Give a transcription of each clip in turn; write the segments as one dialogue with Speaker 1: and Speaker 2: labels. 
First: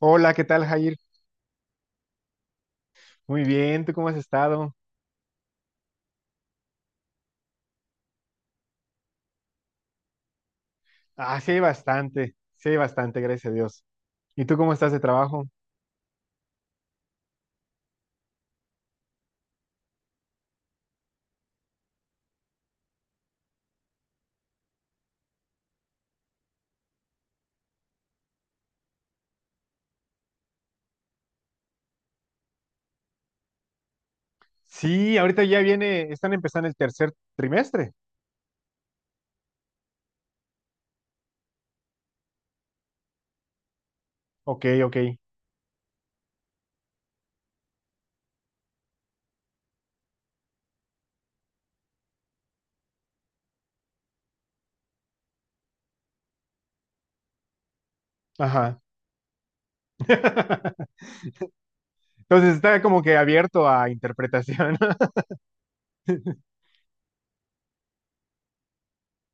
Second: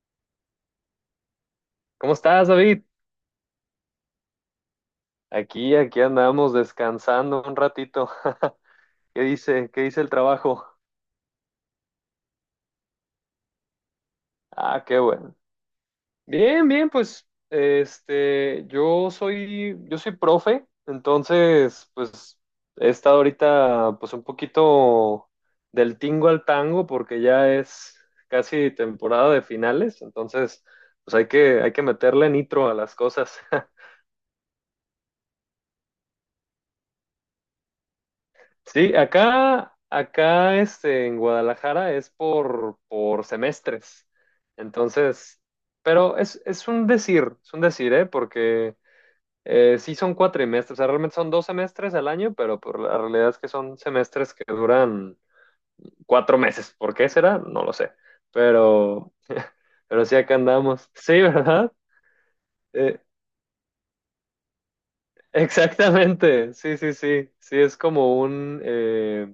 Speaker 1: Hola, ¿qué tal, Jair?
Speaker 2: ¿Cómo estás, David?
Speaker 1: Muy bien, ¿tú cómo has estado?
Speaker 2: Aquí andamos descansando un ratito. ¿Qué dice? ¿Qué dice el trabajo?
Speaker 1: Ah, sí hay bastante, gracias a Dios. ¿Y tú cómo
Speaker 2: Ah,
Speaker 1: estás
Speaker 2: qué
Speaker 1: de
Speaker 2: bueno.
Speaker 1: trabajo?
Speaker 2: Bien, bien, pues, yo soy profe, entonces, pues, he estado ahorita, pues, un poquito del tingo al tango, porque ya es casi temporada de finales, entonces, pues, hay que meterle nitro a las cosas.
Speaker 1: Sí, ahorita ya viene, están empezando el tercer trimestre.
Speaker 2: Sí, acá en Guadalajara es por semestres.
Speaker 1: Ok, ok,
Speaker 2: Entonces, pero es un decir, ¿eh? Porque sí son cuatrimestres, o sea, realmente son dos semestres al año, pero por la realidad es que son semestres que duran cuatro meses. ¿Por qué será? No lo sé.
Speaker 1: ajá.
Speaker 2: Pero, pero sí acá andamos. Sí, ¿verdad?
Speaker 1: Entonces está
Speaker 2: Eh,
Speaker 1: como que abierto a interpretación.
Speaker 2: exactamente. Sí, sí, sí. Sí, es como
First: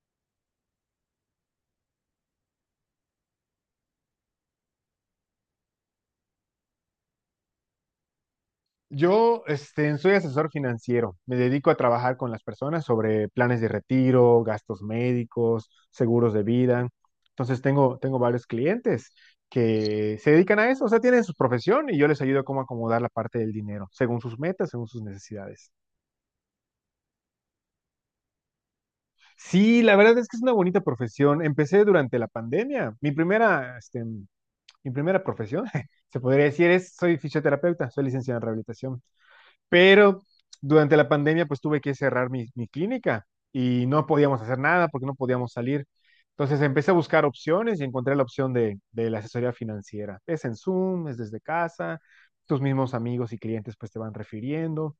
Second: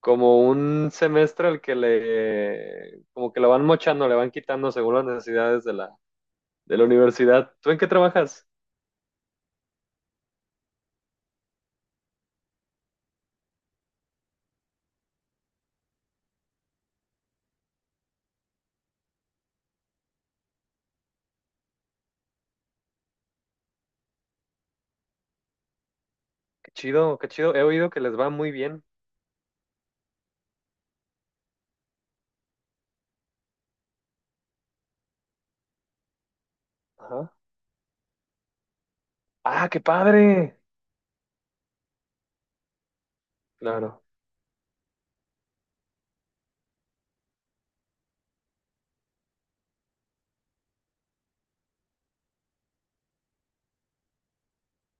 Speaker 2: como un semestre al que como que lo van mochando, le van quitando según las necesidades de de la universidad. ¿Tú en qué trabajas?
Speaker 1: Yo soy asesor financiero. Me dedico a trabajar con las personas sobre planes de retiro, gastos médicos, seguros de vida. Entonces tengo varios clientes que se dedican a eso, o sea, tienen su profesión y yo les ayudo cómo acomodar la parte del dinero, según sus metas, según sus necesidades.
Speaker 2: Qué chido, qué chido. He oído que les va muy bien.
Speaker 1: Sí, la verdad es que es una bonita profesión. Empecé durante la pandemia. Mi primera profesión, se podría decir, es soy
Speaker 2: Ajá.
Speaker 1: fisioterapeuta, soy licenciado en rehabilitación.
Speaker 2: Ah, qué
Speaker 1: Pero
Speaker 2: padre.
Speaker 1: durante la pandemia, pues tuve que cerrar mi clínica y
Speaker 2: Claro,
Speaker 1: no podíamos hacer nada porque no podíamos salir. Entonces empecé a buscar opciones y encontré la opción de la asesoría financiera. Es en Zoom, es desde casa, tus mismos amigos y clientes pues te van refiriendo.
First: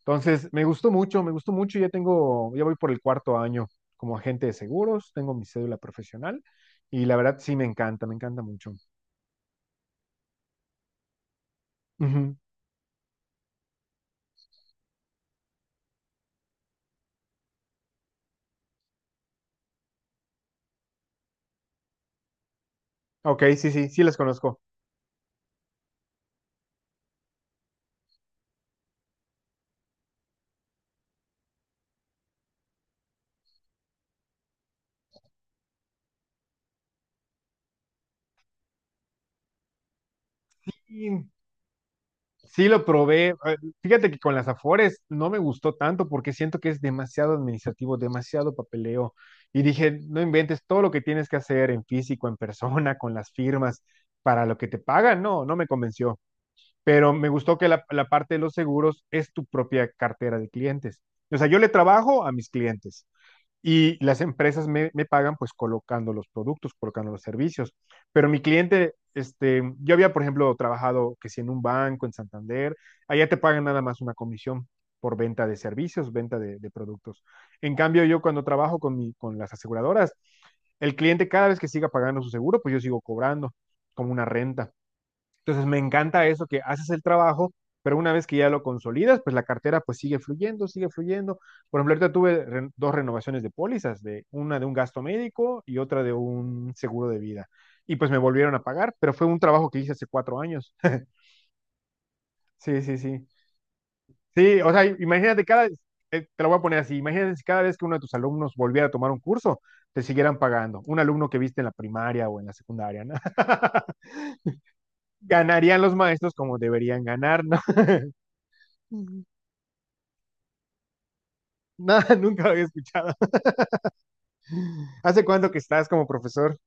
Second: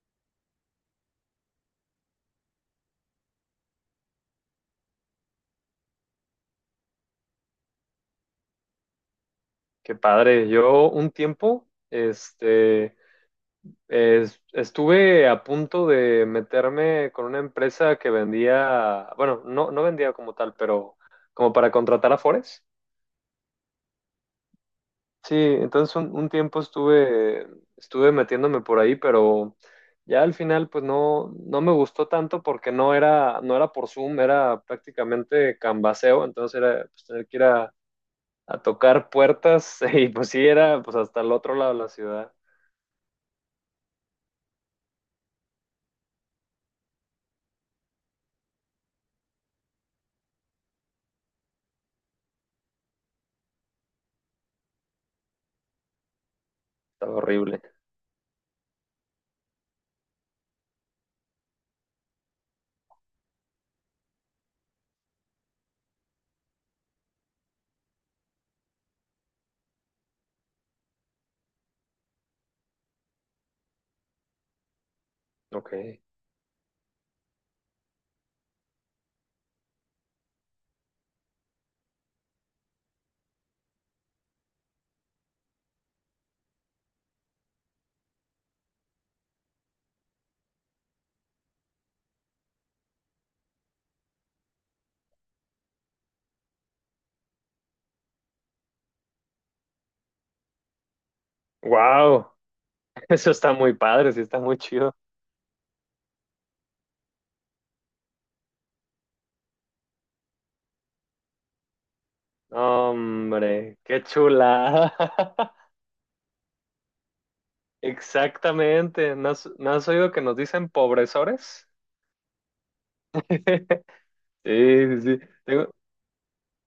Speaker 1: Entonces me gustó mucho, me gustó mucho. Ya voy por el cuarto año como agente de seguros, tengo mi cédula profesional y la verdad sí me encanta mucho.
Speaker 2: qué padre. Yo un tiempo,
Speaker 1: Ujú.
Speaker 2: estuve a punto de meterme con una empresa que vendía, bueno, no vendía como tal, pero como para contratar a Afores.
Speaker 1: Ok, sí, sí, sí las conozco.
Speaker 2: Sí, entonces un tiempo estuve, estuve metiéndome por ahí, pero ya al final pues no me gustó tanto porque no era por Zoom, era prácticamente canvaseo, entonces era pues, tener que ir a tocar puertas y pues sí era pues hasta
Speaker 1: Y
Speaker 2: el otro lado de la ciudad,
Speaker 1: sí lo probé. Fíjate que con las Afores no me gustó tanto porque siento que es demasiado administrativo, demasiado papeleo. Y dije, no inventes todo lo que tienes que hacer en físico, en persona, con las firmas, para lo que te pagan. No, no me convenció. Pero
Speaker 2: estaba
Speaker 1: me gustó
Speaker 2: horrible.
Speaker 1: que la parte de los seguros es tu propia cartera de clientes. O sea, yo le trabajo a mis clientes y las empresas pagan pues colocando los productos, colocando los servicios. Pero mi cliente, este, yo había, por ejemplo, trabajado que si en un banco, en Santander, allá te pagan nada más una comisión por venta de
Speaker 2: Ok.
Speaker 1: servicios, venta de productos. En cambio, yo cuando trabajo con las aseguradoras, el cliente cada vez que siga pagando su seguro, pues yo sigo cobrando como una renta. Entonces me encanta eso, que haces el trabajo, pero una vez que ya lo consolidas, pues la cartera pues sigue fluyendo, sigue fluyendo. Por ejemplo, ahorita tuve dos renovaciones de pólizas, de una de un gasto médico y otra de un seguro de vida. Y pues me volvieron a pagar, pero fue un trabajo que hice hace 4 años.
Speaker 2: Wow,
Speaker 1: Sí, sí, sí.
Speaker 2: eso está muy padre, sí está muy
Speaker 1: Sí, o sea,
Speaker 2: chido.
Speaker 1: imagínate cada, te lo voy a poner así, imagínate si cada vez que uno de tus alumnos volviera a tomar un curso, te siguieran pagando, un alumno que viste en la primaria o en la secundaria, ¿no?
Speaker 2: Hombre, qué chulada.
Speaker 1: Ganarían los maestros como deberían ganar, ¿no?
Speaker 2: Exactamente, ¿no has oído que nos dicen pobresores?
Speaker 1: Nada, nunca lo había escuchado.
Speaker 2: Sí, sí, sí.
Speaker 1: ¿Hace cuánto que
Speaker 2: Tengo-
Speaker 1: estás como profesor?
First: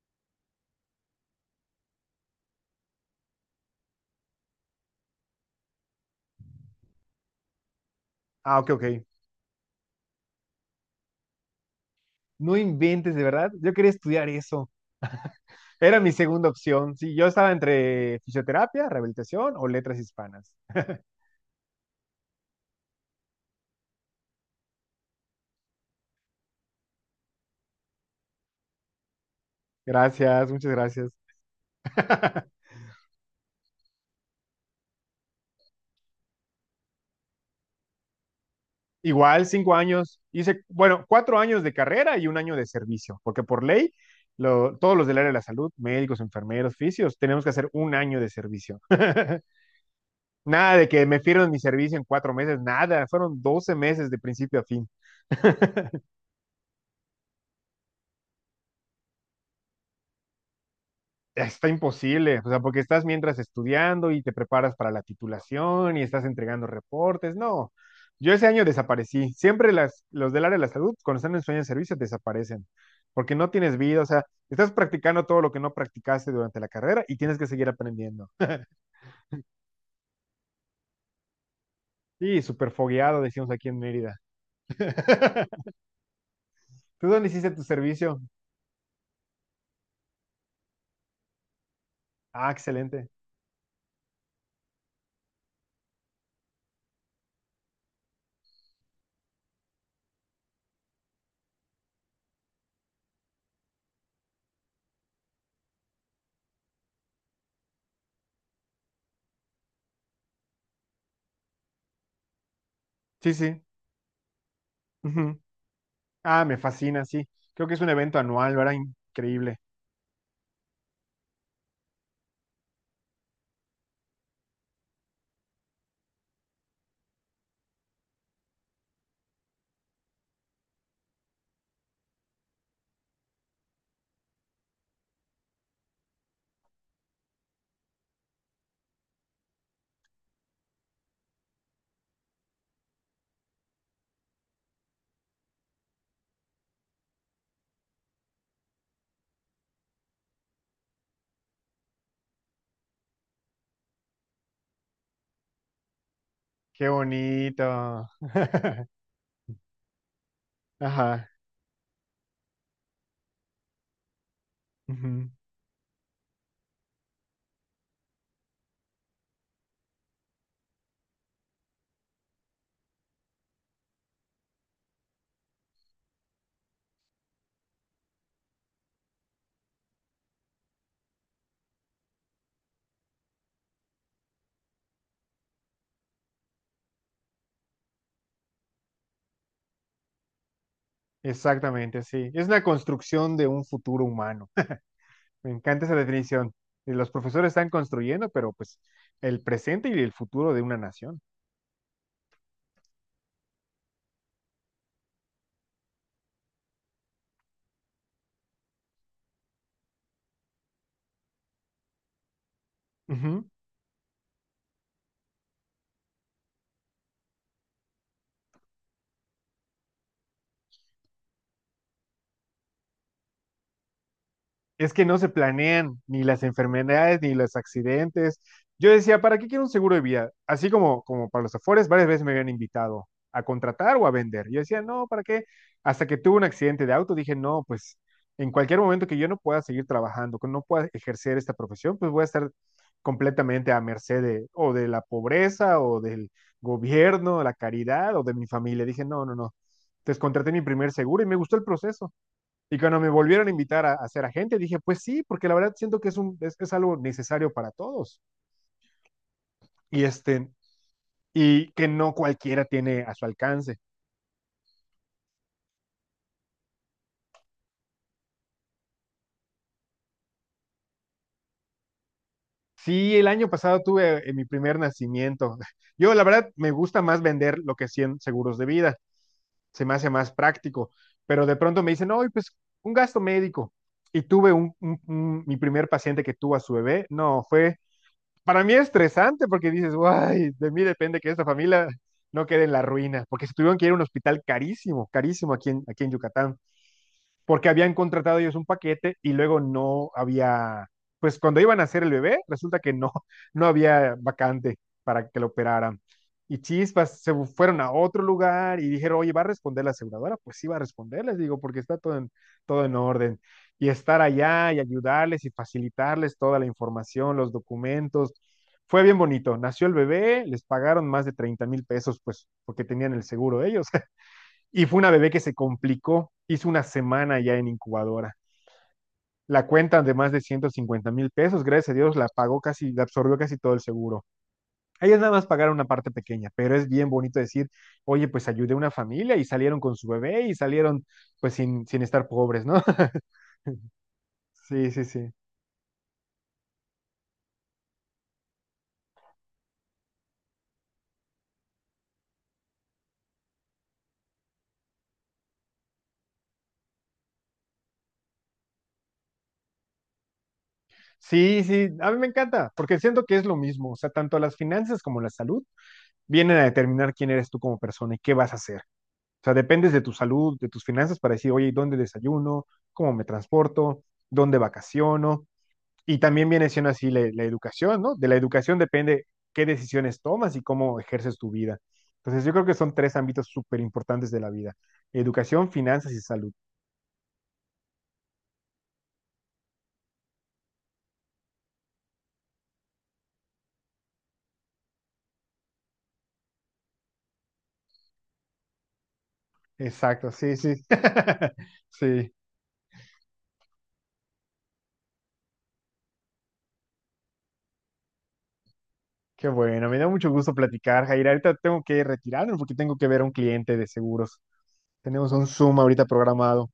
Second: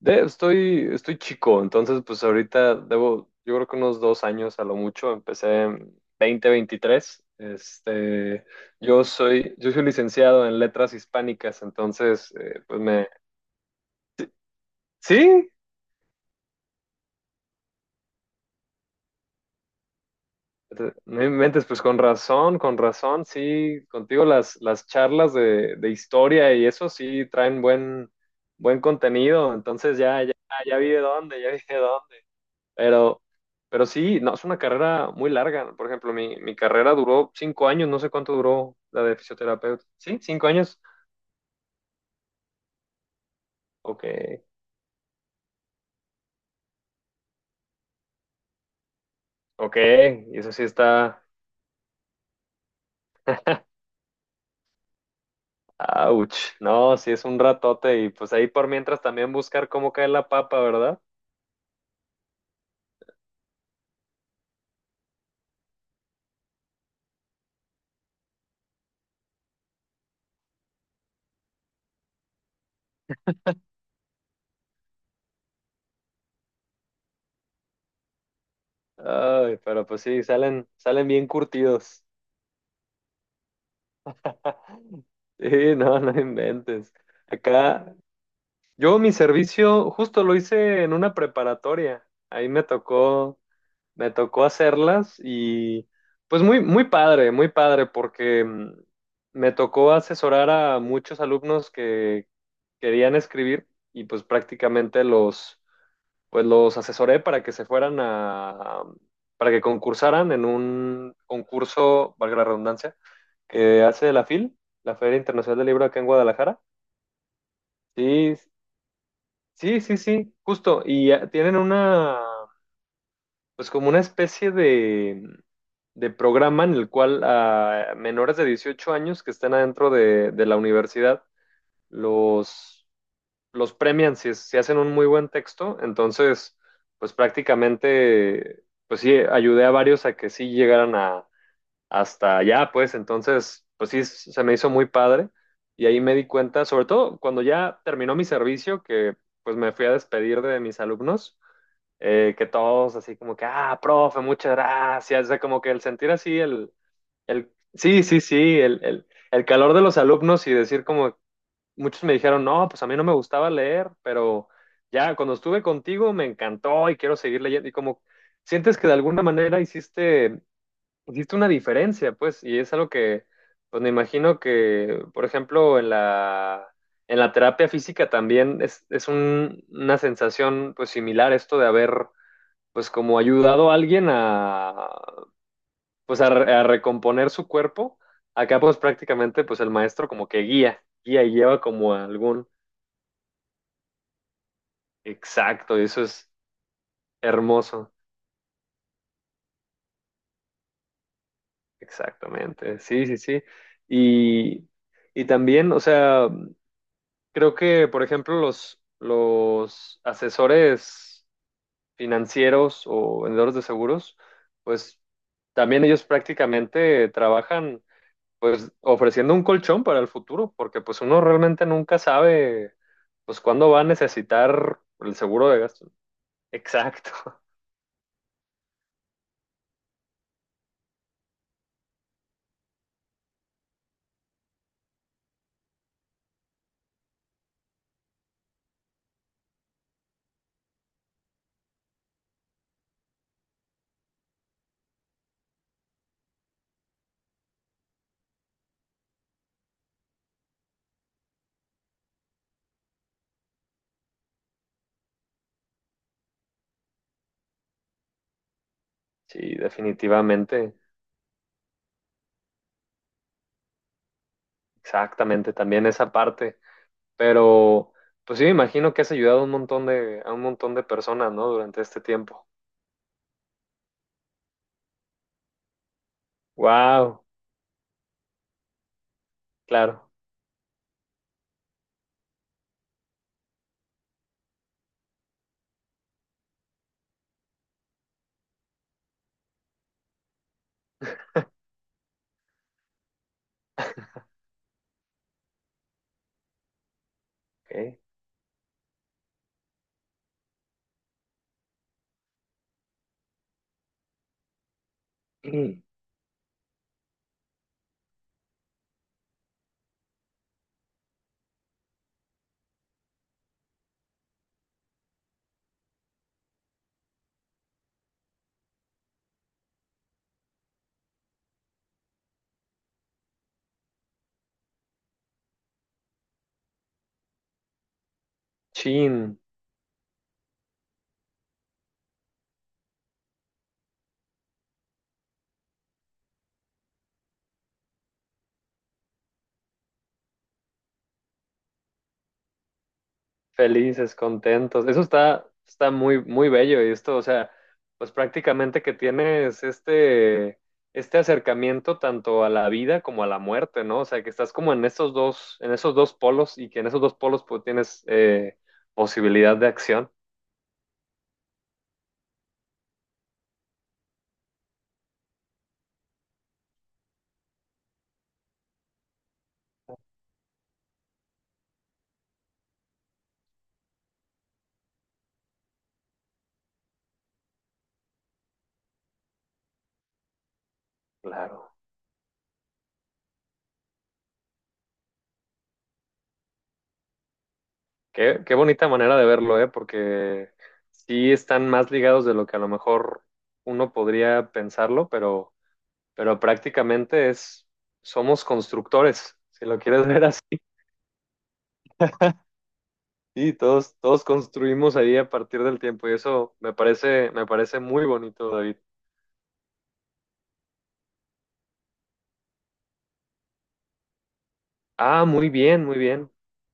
Speaker 2: estoy, estoy chico, entonces pues ahorita debo, yo creo que unos dos años a lo mucho, empecé en 2023.
Speaker 1: Ah, ok, ok.
Speaker 2: Yo soy licenciado en letras hispánicas, entonces
Speaker 1: No
Speaker 2: pues me,
Speaker 1: inventes, de verdad. Yo quería estudiar eso.
Speaker 2: sí,
Speaker 1: Era mi segunda opción. Sí, yo estaba entre fisioterapia, rehabilitación o letras hispanas.
Speaker 2: no inventes, pues con razón, sí, contigo las charlas de historia y eso sí traen buen, buen contenido, entonces ya, ya,
Speaker 1: Gracias, muchas
Speaker 2: ya vi de
Speaker 1: gracias.
Speaker 2: dónde, ya vi de dónde. Pero, pero sí, no, es una carrera muy larga. Por ejemplo, mi carrera duró cinco años, no sé cuánto duró la de
Speaker 1: Igual, cinco
Speaker 2: fisioterapeuta. ¿Sí?
Speaker 1: años.
Speaker 2: ¿Cinco
Speaker 1: Hice,
Speaker 2: años?
Speaker 1: bueno, 4 años de carrera y un año de servicio, porque por ley,
Speaker 2: Ok,
Speaker 1: todos los del área de la salud, médicos, enfermeros, fisios, tenemos que hacer un año de servicio.
Speaker 2: ok, y eso sí
Speaker 1: Nada de que me
Speaker 2: está...
Speaker 1: firmen mi servicio en 4 meses, nada. Fueron 12 meses de principio a fin.
Speaker 2: Ouch, no, sí es un ratote y pues ahí por mientras también buscar cómo cae la papa, ¿verdad?
Speaker 1: Está imposible, o sea, porque estás mientras estudiando y te preparas para la titulación y estás entregando reportes. No, yo ese año desaparecí. Siempre los del área de la salud, cuando están en sueño de servicio, desaparecen, porque no tienes vida, o sea, estás practicando todo lo que no practicaste durante la carrera y tienes que seguir aprendiendo.
Speaker 2: Ay, pero pues sí, salen, salen bien curtidos.
Speaker 1: Sí, súper fogueado, decimos aquí en Mérida.
Speaker 2: Sí, no, no inventes.
Speaker 1: ¿Tú dónde hiciste tu
Speaker 2: Acá,
Speaker 1: servicio?
Speaker 2: yo mi servicio justo lo hice en una preparatoria. Ahí
Speaker 1: Ah, excelente.
Speaker 2: me tocó hacerlas y pues muy, muy padre, porque me tocó asesorar a muchos alumnos que querían escribir y pues prácticamente pues los asesoré para que se fueran para que concursaran en un concurso, valga la redundancia,
Speaker 1: Sí, sí.
Speaker 2: que hace la FIL, la Feria
Speaker 1: Ujú.
Speaker 2: Internacional del Libro acá en
Speaker 1: Ah, me
Speaker 2: Guadalajara.
Speaker 1: fascina, sí. Creo que es un evento
Speaker 2: Sí,
Speaker 1: anual, ¿verdad? Increíble.
Speaker 2: sí, sí, sí, justo. Y tienen una, pues como una especie de programa en el cual a menores de 18 años que estén adentro de la universidad los, los premian si, si hacen un muy buen texto. Entonces, pues prácticamente, pues sí, ayudé a varios a que sí llegaran a, hasta allá, pues entonces, pues sí, se me hizo muy padre. Y ahí me di cuenta, sobre todo cuando ya terminó mi servicio, que pues me fui a despedir de mis alumnos, que todos así como que, ah, profe, muchas gracias. O sea, como que el sentir así
Speaker 1: Qué bonito.
Speaker 2: sí, sí, sí, el calor de los alumnos y decir como
Speaker 1: Ajá,
Speaker 2: muchos me dijeron, no, pues a mí no me gustaba leer, pero ya
Speaker 1: ujú.
Speaker 2: cuando estuve contigo me encantó y quiero seguir leyendo y como sientes que de alguna manera hiciste, hiciste una diferencia, pues, y es algo que, pues me imagino que, por ejemplo, en en la terapia física también una sensación pues similar esto de haber pues como ayudado a alguien pues a, a recomponer su cuerpo. Acá pues prácticamente pues el maestro como que guía, guía y lleva como
Speaker 1: Exactamente,
Speaker 2: a
Speaker 1: sí. Es
Speaker 2: algún
Speaker 1: una construcción de un futuro humano. Me
Speaker 2: exacto, y
Speaker 1: encanta esa
Speaker 2: eso es
Speaker 1: definición. Y los profesores están
Speaker 2: hermoso,
Speaker 1: construyendo, pero pues el presente y el futuro de una nación.
Speaker 2: exactamente, sí, sí, sí. Y, y también, o sea, creo que por ejemplo los asesores financieros o vendedores de seguros, pues también ellos prácticamente trabajan pues ofreciendo un colchón para el futuro, porque pues uno realmente nunca sabe pues cuándo va a necesitar
Speaker 1: Es que
Speaker 2: el
Speaker 1: no se
Speaker 2: seguro de gasto.
Speaker 1: planean ni las
Speaker 2: Exacto,
Speaker 1: enfermedades ni los accidentes. Yo decía, ¿para qué quiero un seguro de vida? Así como, como para los Afores, varias veces me habían invitado a contratar o a vender. Yo decía, no, ¿para qué? Hasta que tuve un accidente de auto, dije, no, pues en cualquier momento que yo no pueda seguir trabajando, que no pueda ejercer esta profesión, pues voy a estar completamente a merced de, o de la pobreza o del gobierno, la caridad o de mi familia. Dije, no, no, no. Entonces contraté mi primer seguro y me gustó el proceso. Y cuando me volvieron a invitar a ser agente, dije, pues sí, porque la verdad siento que es algo necesario para todos
Speaker 2: sí,
Speaker 1: y, este,
Speaker 2: definitivamente,
Speaker 1: y que no cualquiera tiene a su alcance.
Speaker 2: exactamente, también esa parte, pero pues sí, me imagino que has ayudado a un montón de, a un montón de personas, ¿no? Durante este tiempo.
Speaker 1: Sí, el año pasado tuve mi primer nacimiento. Yo, la verdad, me gusta más
Speaker 2: Wow,
Speaker 1: vender lo que 100 seguros de vida. Se me hace
Speaker 2: claro.
Speaker 1: más práctico. Pero de pronto me dicen, no, pues un gasto médico. Y tuve mi primer paciente que tuvo a su bebé. No, fue para mí es estresante porque dices, guay, de mí depende que esta familia no quede en la ruina, porque se tuvieron que ir a un hospital carísimo, carísimo aquí en Yucatán porque habían
Speaker 2: Ok.
Speaker 1: contratado ellos un paquete y luego no había, pues cuando iban a hacer el bebé, resulta que no, no había vacante para que lo
Speaker 2: Mm,
Speaker 1: operaran. Y chispas, se fueron a otro lugar y dijeron, oye, ¿va a responder la aseguradora? Pues sí, va a responder, les digo, porque está todo en orden. Y estar allá y ayudarles y facilitarles toda la información, los documentos. Fue bien bonito. Nació el bebé, les pagaron más de 30,000 pesos, pues porque tenían el seguro ellos. Y fue una bebé que se complicó, hizo una semana ya en incubadora.
Speaker 2: chin,
Speaker 1: La cuenta de más de 150,000 pesos, gracias a Dios, la pagó casi, la absorbió casi todo el seguro. Ellas nada más pagaron una parte pequeña, pero es bien bonito decir, oye, pues ayudé a una familia y salieron con su bebé y salieron pues sin, sin estar pobres, ¿no?
Speaker 2: felices, contentos.
Speaker 1: Sí,
Speaker 2: Eso
Speaker 1: sí, sí.
Speaker 2: está, está muy, muy bello. Y esto, o sea, pues prácticamente que tienes este acercamiento tanto a la vida como a la muerte, ¿no? O sea, que estás como en esos dos polos y que en esos dos polos pues tienes posibilidad de acción.
Speaker 1: Sí, sí, a mí me encanta, porque siento que es lo mismo, o sea, tanto las finanzas como la salud vienen a determinar quién eres tú como persona y qué vas a hacer. O sea, dependes de tu salud, de tus finanzas para decir, oye, ¿dónde desayuno? ¿Cómo me transporto? ¿Dónde vacaciono? Y también viene siendo así la educación, ¿no? De la educación depende qué decisiones tomas y cómo ejerces tu
Speaker 2: Claro.
Speaker 1: vida. Entonces, yo creo que son tres ámbitos súper importantes de la vida. Educación, finanzas y salud.
Speaker 2: Qué, qué bonita manera de verlo, ¿eh? Porque sí están más ligados de lo que a lo mejor uno podría pensarlo, pero prácticamente es, somos constructores, si lo quieres ver
Speaker 1: Exacto,
Speaker 2: así.
Speaker 1: sí, sí. Sí,
Speaker 2: Sí, todos, todos construimos ahí a partir del tiempo y eso me parece muy bonito, David.
Speaker 1: qué bueno. Me da mucho gusto platicar, Jair. Ahorita tengo que retirarme porque tengo que ver a un cliente de seguros.
Speaker 2: Ah,
Speaker 1: Tenemos un
Speaker 2: muy
Speaker 1: Zoom
Speaker 2: bien, muy
Speaker 1: ahorita
Speaker 2: bien.
Speaker 1: programado.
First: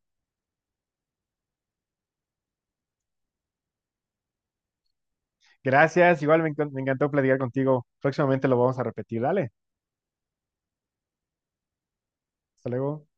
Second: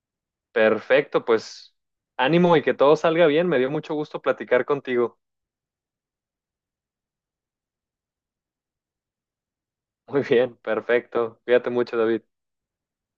Speaker 2: Perfecto, pues ánimo y que todo salga bien. Me dio mucho gusto platicar contigo.
Speaker 1: Gracias, igual me encantó platicar contigo. Próximamente lo vamos a repetir. Dale,
Speaker 2: Muy bien, perfecto. Cuídate mucho, David.
Speaker 1: hasta luego.